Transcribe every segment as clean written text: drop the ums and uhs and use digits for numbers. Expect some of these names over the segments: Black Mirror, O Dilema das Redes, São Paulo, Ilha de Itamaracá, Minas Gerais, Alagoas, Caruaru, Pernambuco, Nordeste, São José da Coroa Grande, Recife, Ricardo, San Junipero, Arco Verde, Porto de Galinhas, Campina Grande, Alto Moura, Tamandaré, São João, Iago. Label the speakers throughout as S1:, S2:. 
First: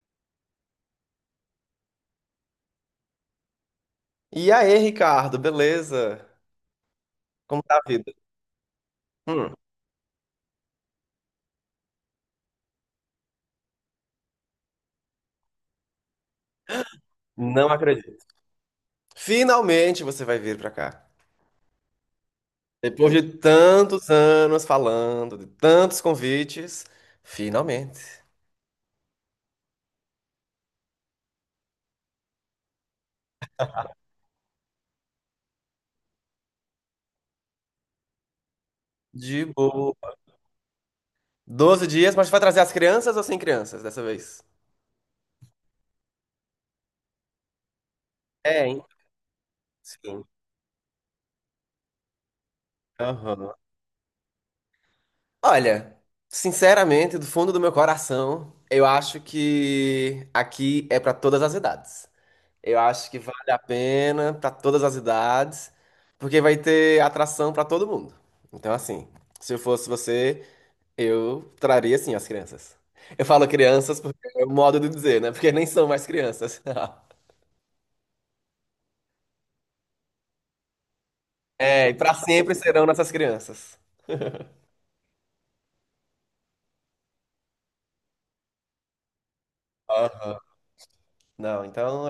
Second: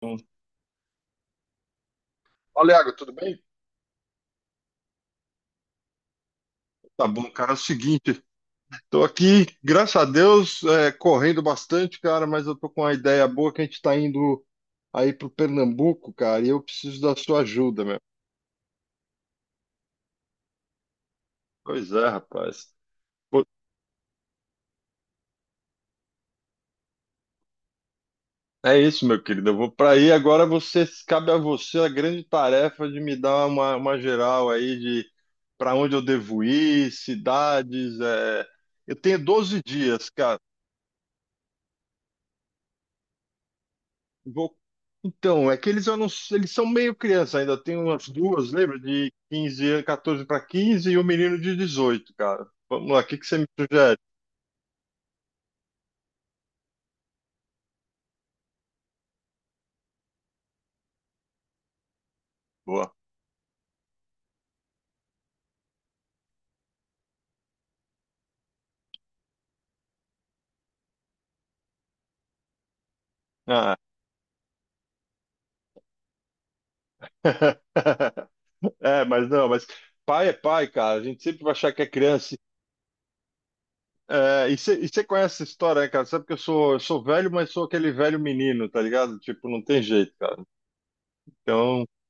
S1: Sim. Fala, Iago, tudo bem?
S2: E aí, Ricardo, beleza?
S1: Tá bom, cara. É o
S2: Como tá a vida?
S1: seguinte, tô aqui,
S2: Hum,
S1: graças a Deus, correndo bastante, cara, mas eu tô com uma ideia boa que a gente tá indo aí pro Pernambuco, cara, e eu preciso da sua
S2: não
S1: ajuda, meu.
S2: acredito. Finalmente você vai vir pra cá.
S1: Pois é, rapaz.
S2: Depois de
S1: Pô,
S2: tantos anos falando, de tantos convites, finalmente.
S1: é isso, meu querido. Eu vou pra aí agora. Você Cabe a você a grande tarefa de me dar uma geral aí de para onde eu devo ir, cidades. Eu tenho
S2: De
S1: 12
S2: boa.
S1: dias, cara.
S2: 12 dias, mas vai trazer as crianças ou sem crianças dessa vez?
S1: Vou. Então, é que eles, eu não- eles são meio criança ainda. Tem umas duas,
S2: É,
S1: lembra?
S2: hein?
S1: De 15 anos,
S2: Sim.
S1: 14 para 15 e o menino de 18, cara. Vamos lá, o que que você me
S2: Aham.
S1: sugere?
S2: Olha, sinceramente, do fundo do meu coração, eu acho que aqui é pra todas as idades. Eu
S1: Boa.
S2: acho que vale a pena para todas as idades, porque vai ter atração para todo mundo. Então, assim, se eu fosse você, eu traria assim as crianças. Eu falo
S1: Ah.
S2: crianças porque é o modo de dizer, né? Porque nem são mais crianças.
S1: É, mas não, mas pai é pai, cara. A gente sempre vai achar que é
S2: É, e para
S1: criança.
S2: sempre serão nossas crianças.
S1: É, e você conhece essa história, né, cara? Sabe que eu sou velho, mas sou aquele velho menino, tá ligado? Tipo, não tem jeito,
S2: Aham.
S1: cara.
S2: Não,
S1: Então.
S2: então.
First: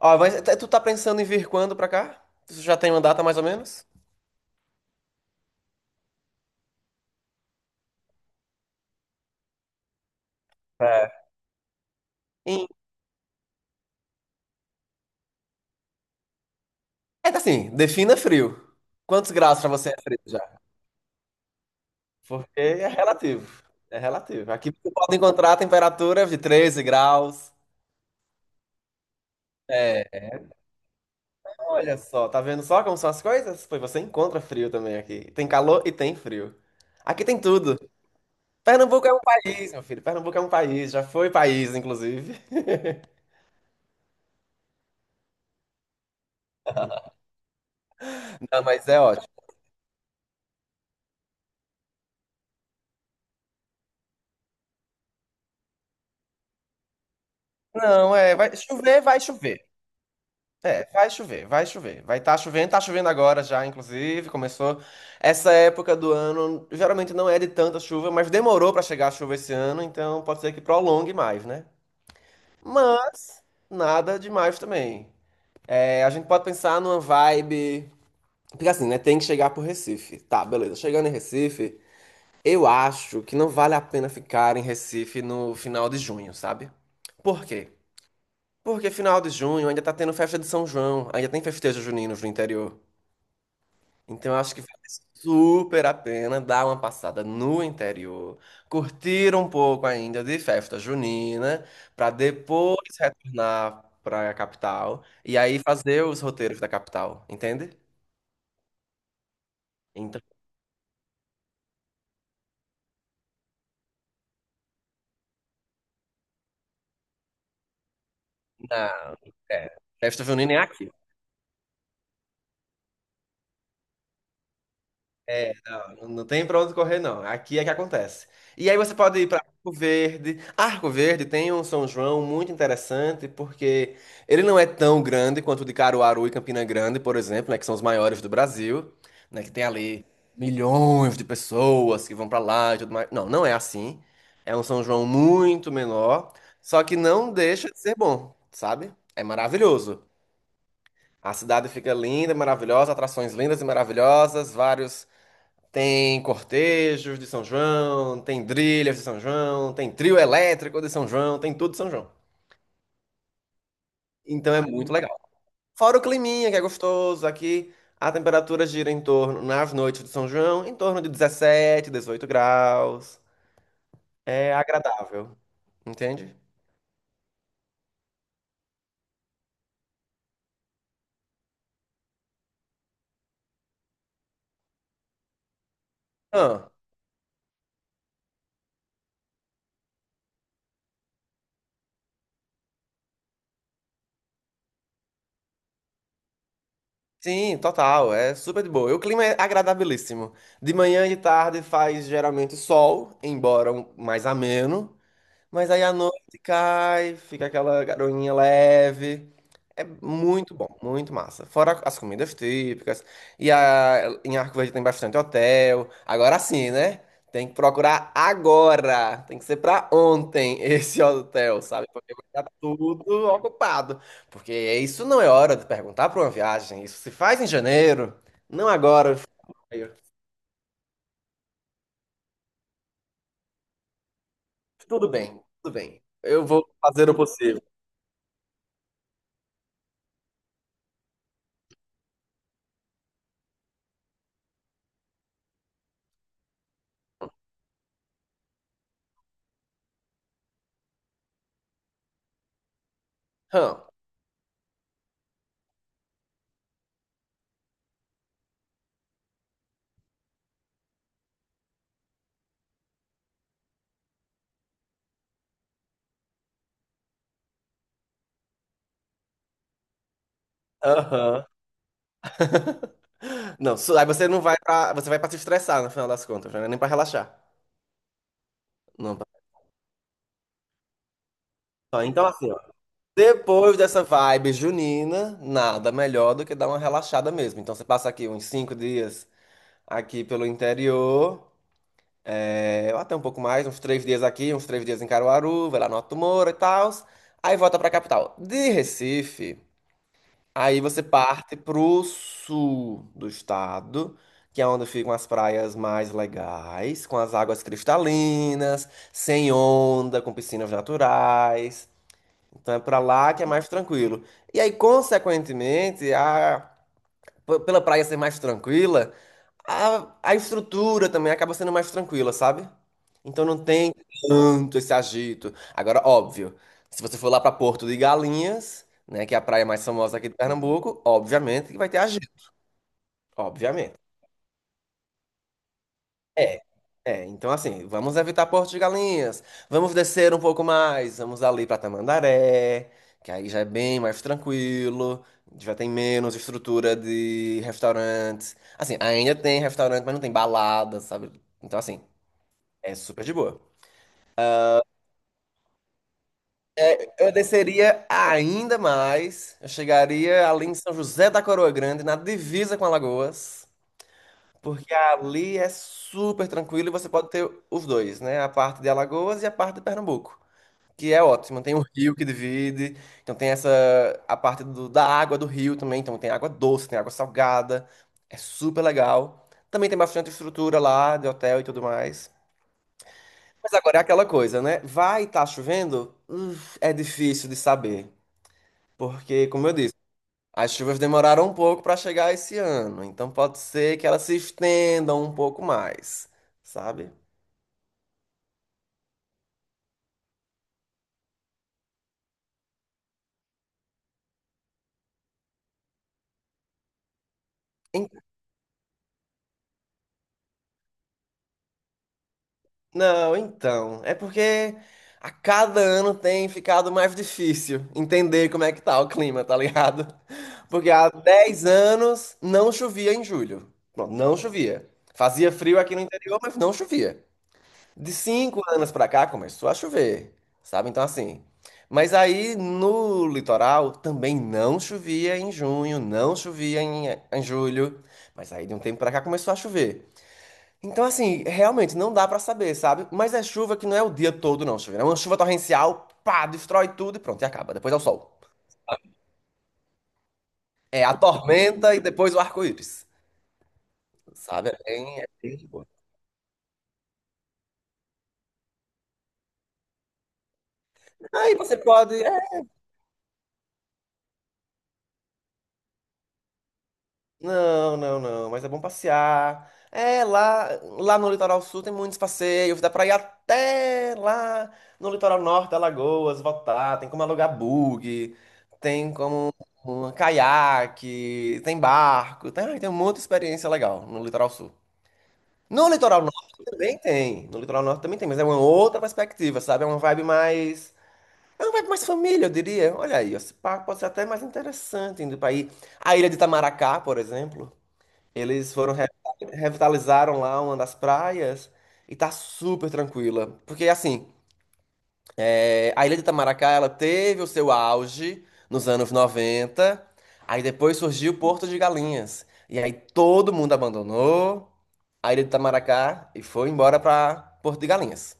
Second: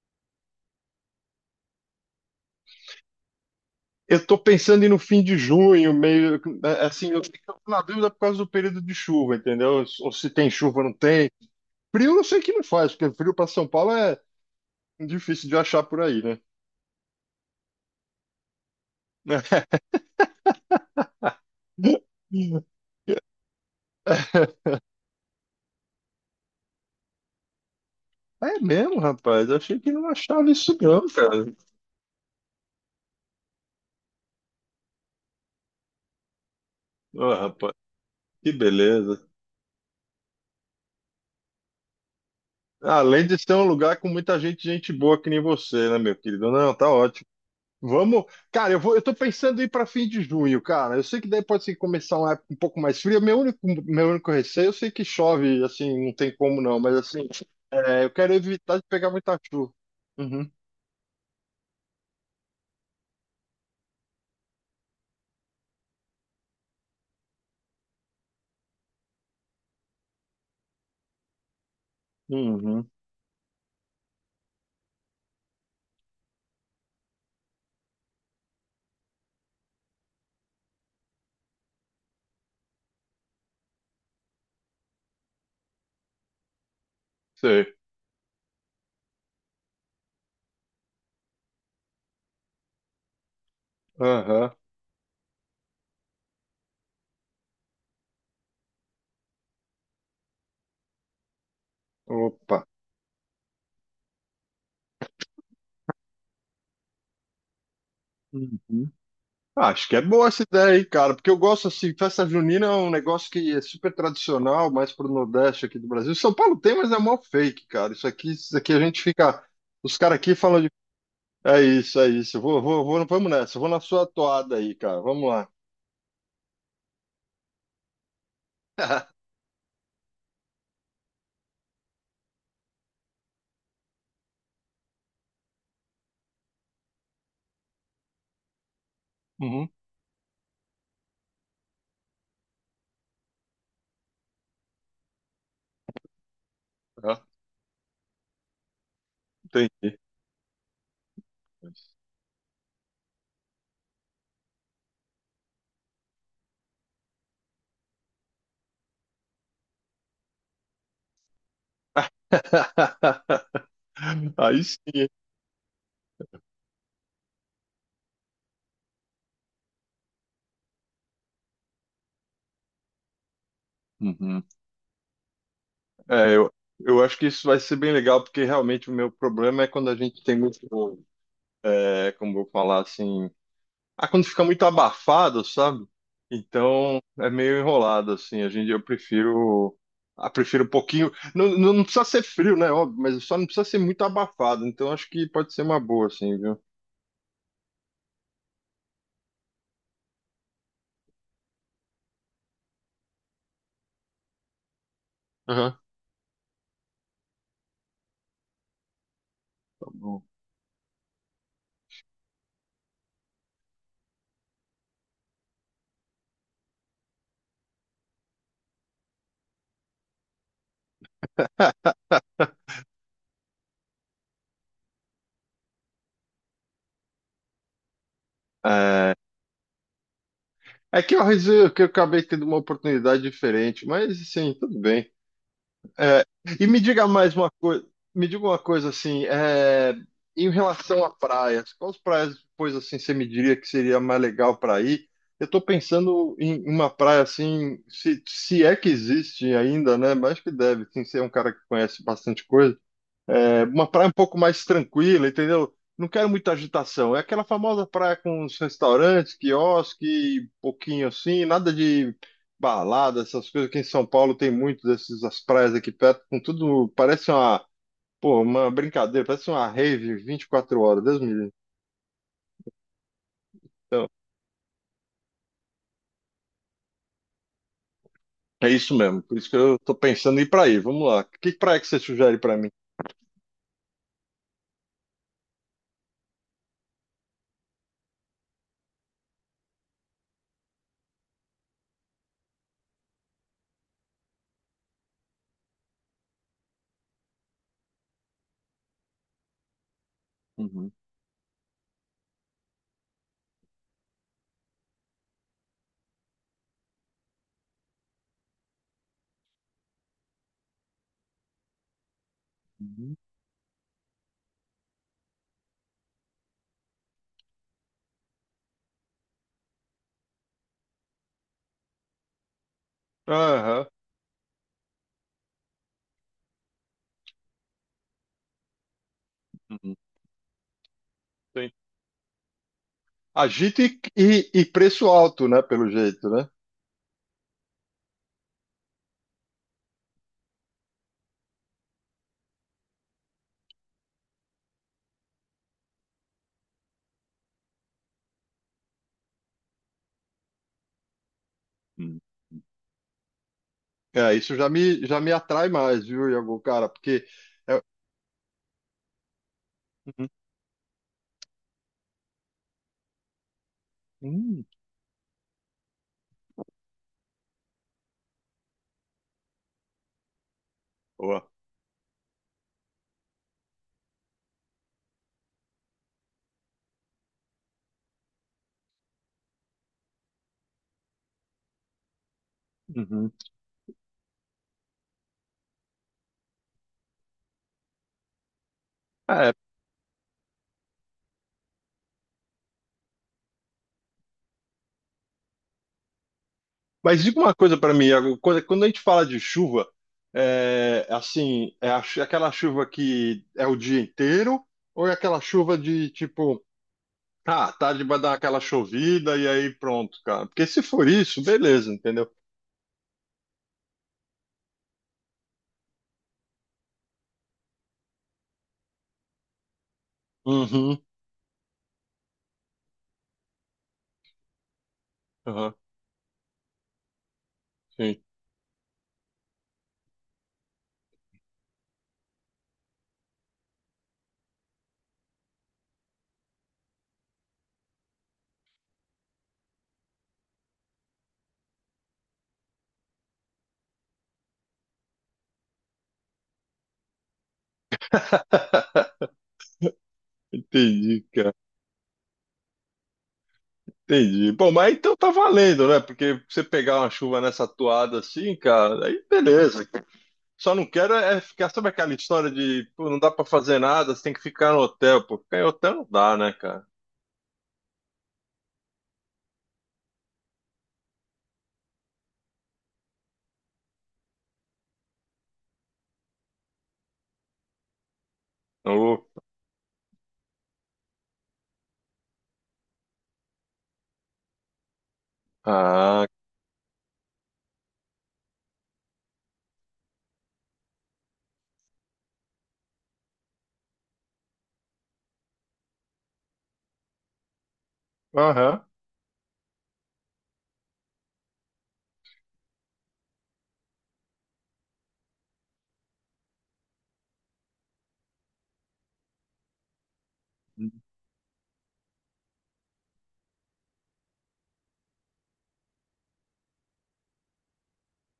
S2: Ó, mas tu tá pensando em vir quando pra cá? Tu já tem uma data mais ou menos?
S1: Eu tô pensando em no fim de junho, meio né, assim, eu fico na dúvida por causa do período de chuva, entendeu? Ou se tem chuva ou não
S2: É.
S1: tem. Frio eu sei que não
S2: Em-
S1: faz, porque frio para São Paulo é difícil de achar por aí, né?
S2: É assim, defina frio. Quantos graus pra você é frio? Porque é relativo. É relativo. Aqui você pode encontrar temperaturas de 13 graus.
S1: É mesmo, rapaz. Eu achei que não
S2: É,
S1: achava isso não, cara.
S2: olha só, tá vendo só como são as coisas? Pois você encontra frio também aqui. Tem calor e tem frio. Aqui
S1: Ó,
S2: tem
S1: rapaz,
S2: tudo.
S1: que
S2: Pernambuco é
S1: beleza.
S2: um país, meu filho. Pernambuco é um país, já foi país, inclusive.
S1: Além de ser um lugar com muita gente, gente boa que nem você, né, meu querido? Não, tá ótimo. Vamos,
S2: Não,
S1: cara,
S2: mas é
S1: eu tô
S2: ótimo.
S1: pensando em ir para fim de junho, cara. Eu sei que daí pode ser que começar uma época um pouco mais fria. Meu único receio, eu sei que chove, assim, não tem como não, mas assim, eu
S2: Não,
S1: quero
S2: é, vai
S1: evitar de
S2: chover,
S1: pegar
S2: vai
S1: muita
S2: chover.
S1: chuva. Uhum,
S2: É, vai chover, vai chover. Vai estar chovendo, tá chovendo agora já, inclusive, começou. Essa época do ano geralmente não é de tanta chuva, mas demorou para chegar a chuva esse ano, então pode ser que prolongue mais, né?
S1: uhum,
S2: Mas nada demais também. É, a gente pode pensar numa vibe, porque assim, né, tem que chegar pro Recife. Tá, beleza. Chegando em Recife, eu acho que não vale a pena ficar em Recife no final de junho, sabe? Por
S1: sei.
S2: quê? Porque final de junho ainda tá tendo festa de São João, ainda tem festejo juninos no interior. Então, eu
S1: Aham,
S2: acho que vale super a pena dar uma passada no interior, curtir um pouco ainda de festa junina, para
S1: opa.
S2: depois retornar para a capital e aí fazer os roteiros da capital, entende?
S1: Uhum. Ah, acho que é
S2: Então,
S1: boa essa ideia, hein, cara, porque eu gosto assim, festa junina é um negócio que é super tradicional, mais pro Nordeste aqui do Brasil. São Paulo tem, mas é mó fake, cara. Isso aqui a gente
S2: na,
S1: fica,
S2: é,
S1: os caras
S2: festa
S1: aqui
S2: junina é
S1: falam de.
S2: aqui.
S1: É isso, é isso. Vamos nessa. Vou na sua toada aí, cara. Vamos lá.
S2: É, não, não tem pra onde correr, não. Aqui é que acontece. E aí você pode ir para Arco Verde. Arco Verde tem um São João muito interessante, porque ele não é tão grande quanto o de Caruaru e Campina Grande, por exemplo, né, que são os maiores do Brasil, né, que tem
S1: Uhum.
S2: ali milhões de pessoas que vão pra lá e tudo mais. Não, não é assim. É um São João muito menor, só que
S1: Ah,
S2: não deixa de ser bom, sabe? É
S1: entendi.
S2: maravilhoso. A cidade fica linda, maravilhosa, atrações lindas e maravilhosas, vários tem cortejos de São João, tem trilhas de São João, tem trio elétrico de São João, tem tudo de São João. Então é
S1: Aí sim,
S2: muito
S1: hein?
S2: legal. Fora o climinha, que é gostoso, aqui a temperatura gira em torno, nas noites de São João, em torno de 17, 18 graus.
S1: Uhum.
S2: É agradável, entende?
S1: É, eu acho que isso vai ser bem legal, porque realmente o meu problema é quando a gente tem muito, como eu vou falar assim, ah, quando fica muito abafado, sabe?
S2: Ah,
S1: Então é meio enrolado, assim. Eu prefiro um pouquinho. Não, não, não precisa ser frio, né? Óbvio, mas só não precisa ser muito abafado. Então acho que pode ser uma boa, assim, viu?
S2: sim, total, é super de boa. E o clima é agradabilíssimo. De manhã e de tarde faz geralmente sol, embora mais ameno. Mas
S1: Aham.
S2: aí a noite cai, fica aquela garoinha leve. É
S1: Tá bom.
S2: muito bom, muito massa. Fora as comidas típicas. E em Arco Verde tem bastante hotel. Agora sim, né? Tem que procurar agora. Tem que ser pra ontem esse hotel, sabe? Porque vai estar tudo ocupado. Porque isso não é hora de perguntar pra uma viagem. Isso se faz em janeiro, não
S1: É,
S2: agora.
S1: é, que eu acabei tendo uma oportunidade diferente, mas assim, tudo
S2: Tudo
S1: bem.
S2: bem, tudo bem.
S1: É,
S2: Eu vou
S1: e me diga
S2: fazer o
S1: mais uma
S2: possível.
S1: coisa, me diga uma coisa assim, em relação a praias, quais praias depois assim você me diria que seria mais legal para ir? Eu estou pensando em uma praia assim, se é que existe ainda, né? Mas acho que deve, sim, ser um cara que conhece bastante coisa. É,
S2: Hã,
S1: uma praia um pouco mais tranquila, entendeu? Não quero muita agitação. É aquela famosa praia com os restaurantes, quiosque, pouquinho assim, nada de balada, essas coisas que em São Paulo tem muito dessas as praias aqui perto, com tudo, parece uma brincadeira, parece uma rave 24 horas, Deus me
S2: aham.
S1: livre.
S2: Não, aí você não vai pra, você vai pra se estressar no final das contas, né? Nem pra relaxar.
S1: É isso
S2: Não,
S1: mesmo, por isso que eu tô pensando em ir pra aí. Vamos lá. Que praia que você
S2: ó, então,
S1: sugere
S2: assim,
S1: pra
S2: ó.
S1: mim?
S2: Depois dessa vibe junina, nada melhor do que dar uma relaxada mesmo. Então, você passa aqui uns 5 dias aqui pelo interior, é, ou até um pouco mais, uns 3 dias aqui, uns 3 dias em Caruaru, vai lá no Alto Moura e tal. Aí volta pra capital. De Recife. Aí
S1: Uhum,
S2: você parte pro sul do estado, que é onde ficam as praias mais legais, com as águas cristalinas, sem onda, com piscinas naturais. Então é pra
S1: uhum.
S2: lá que é mais tranquilo. E aí, consequentemente, pela praia ser mais tranquila, a estrutura também acaba sendo mais tranquila, sabe? Então não
S1: Aham.
S2: tem tanto esse agito. Agora, óbvio, se você for lá pra Porto de Galinhas, né, que é a praia mais
S1: Uhum.
S2: famosa aqui de Pernambuco,
S1: Tem.
S2: obviamente que vai ter agito,
S1: Agito e,
S2: obviamente.
S1: e e preço alto, né? Pelo jeito, né?
S2: É, é. Então assim, vamos evitar Porto de Galinhas, vamos descer um pouco mais, vamos ali pra Tamandaré, que aí já é bem mais tranquilo, já tem menos estrutura de restaurantes. Assim, ainda tem restaurante, mas não tem balada, sabe? Então assim
S1: Uhum.
S2: é super de boa.
S1: É, isso já me atrai mais, viu, Iago, cara? Porque.
S2: Eu
S1: é-
S2: desceria ainda mais. Eu
S1: Uhum.
S2: chegaria ali em São José da Coroa Grande, na divisa com Alagoas,
S1: Hum,
S2: porque ali é super tranquilo e você pode ter os dois, né? A parte de Alagoas e a parte de Pernambuco, que é
S1: boa.
S2: ótimo. Tem um rio que divide, então tem essa a parte da água do rio também, então tem água doce, tem água salgada. É super legal. Também tem bastante estrutura lá de hotel e tudo mais.
S1: Uhum.
S2: Mas agora é aquela coisa, né? Vai estar chovendo? É difícil de saber. Porque,
S1: É,
S2: como eu disse, as chuvas demoraram um pouco para chegar esse ano, então pode ser que elas se estendam um pouco mais, sabe?
S1: mas diga uma coisa para mim, Iago. Quando a gente fala de chuva, é assim, aquela chuva que é o dia inteiro, ou é aquela chuva de tipo, ah, tarde
S2: En-
S1: vai dar aquela chovida e aí pronto, cara. Porque se for isso, beleza, entendeu?
S2: Não, então, é porque a cada ano tem ficado mais difícil entender como é que tá o clima, tá ligado? Porque
S1: Uhum,
S2: há 10 anos não chovia em julho. Pronto, não chovia. Fazia
S1: uhum,
S2: frio aqui no interior, mas não chovia. De
S1: sim.
S2: 5 anos pra cá começou a chover, sabe? Então, assim. Mas aí no litoral também não chovia em junho, não chovia em julho. Mas aí de um tempo pra cá começou a chover. Então, assim, realmente não dá pra saber, sabe? Mas é chuva que não é o dia todo, não, chuva. É uma chuva torrencial, pá, destrói tudo e pronto, e acaba. Depois é o sol. É a
S1: Entendi, cara.
S2: tormenta e depois o arco-íris,
S1: Entendi. Bom,
S2: sabe? É
S1: mas então
S2: bem, é
S1: tá
S2: bem de boa.
S1: valendo, né? Porque você pegar uma chuva nessa toada assim, cara, aí beleza. Só não quero é
S2: Aí
S1: ficar,
S2: você
S1: sabe aquela
S2: pode.
S1: história de, pô, não dá pra fazer nada, você tem que ficar no hotel, pô. Ficar em hotel não dá, né, cara?
S2: Não, não, não, mas é bom passear. É, lá no litoral sul tem muitos passeios, dá pra ir até lá no litoral norte, Alagoas, voltar, tem como alugar bug, tem
S1: Ô,
S2: como um caiaque, tem barco, tem muita experiência legal no litoral sul. No litoral
S1: ah,
S2: norte também tem, no litoral norte também tem, mas é uma outra perspectiva, sabe? É uma vibe mais família, eu diria. Olha aí, esse parque pode ser até mais interessante indo pra ir. A Ilha de Itamaracá, por exemplo. Eles
S1: aham.
S2: foram revitalizaram lá uma das praias e tá super tranquila. Porque assim, é, a Ilha de Itamaracá, ela teve o seu auge nos anos 90 aí depois surgiu o Porto de Galinhas. E aí todo mundo abandonou a Ilha de Itamaracá e foi embora pra Porto de Galinhas.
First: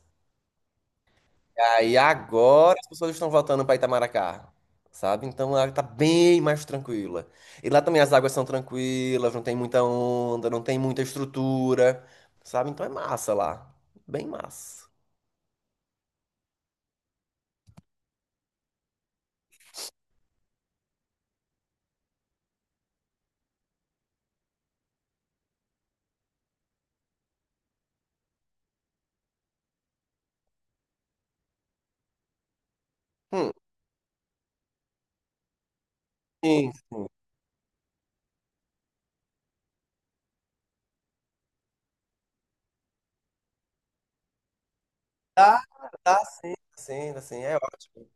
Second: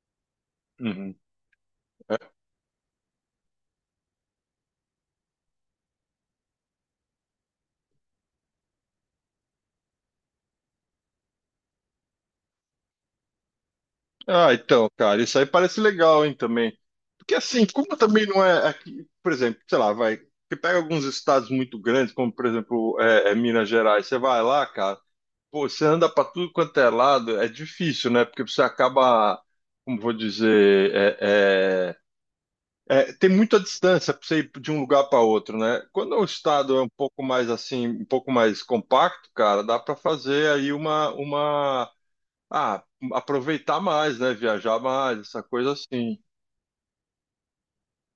S1: Uhum.
S2: Aí
S1: É.
S2: agora as pessoas estão voltando para Itamaracá, sabe? Então ela tá bem mais tranquila. E lá também as águas são tranquilas, não tem muita onda, não tem muita estrutura, sabe? Então é massa lá. Bem
S1: Ah,
S2: massa.
S1: então, cara, isso aí parece legal, hein, também. Porque assim, como também não é aqui, por exemplo, sei lá, vai, você pega alguns estados muito grandes, como por exemplo, Minas Gerais, você vai lá, cara. Pô, você anda para tudo quanto é lado, é difícil, né? Porque você acaba, como vou dizer, é, tem
S2: Hum,
S1: muita distância para você ir de um lugar para outro, né? Quando o
S2: sim.
S1: estado é um pouco mais assim, um pouco mais compacto, cara, dá para fazer aí ah, aproveitar mais, né? Viajar mais, essa
S2: Tá,
S1: coisa assim.
S2: tá, sim, sim, assim, é ótimo.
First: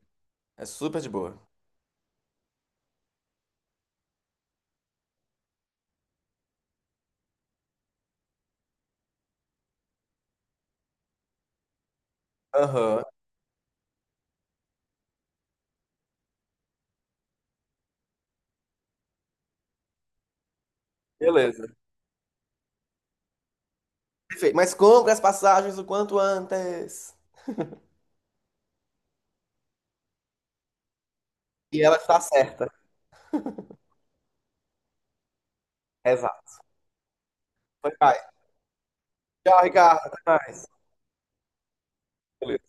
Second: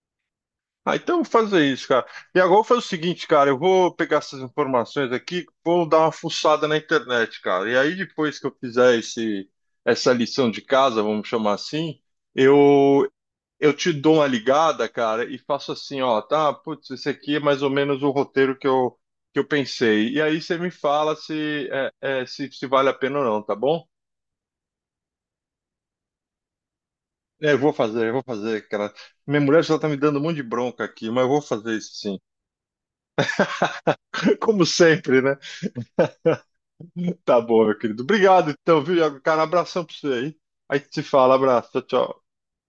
S2: É
S1: Ah,
S2: super de
S1: então eu vou
S2: boa.
S1: fazer isso, cara. E agora eu vou fazer o seguinte, cara, eu vou pegar essas informações aqui, vou dar uma fuçada na internet, cara. E aí depois que eu fizer esse, essa lição de casa, vamos chamar assim,
S2: Aham,
S1: eu eu te dou uma ligada, cara, e faço assim, ó, tá, putz, esse aqui é mais ou menos o roteiro que eu pensei. E aí você me fala
S2: beleza.
S1: se é, é, se vale a pena ou não, tá bom?
S2: Perfeito. Mas compre as passagens o quanto antes.
S1: É, eu vou fazer, cara. Minha mulher já tá me dando um monte de bronca aqui, mas eu vou fazer
S2: E
S1: isso
S2: ela
S1: sim.
S2: está certa.
S1: Como sempre, né?
S2: Exato.
S1: Tá bom, meu querido.
S2: Vai.
S1: Obrigado, então, viu, Iago? Cara, um
S2: Tchau,
S1: abração pra
S2: Ricardo.
S1: você
S2: Até
S1: aí.
S2: mais.
S1: Aí te fala, abraço, tchau, tchau.
S2: Beleza.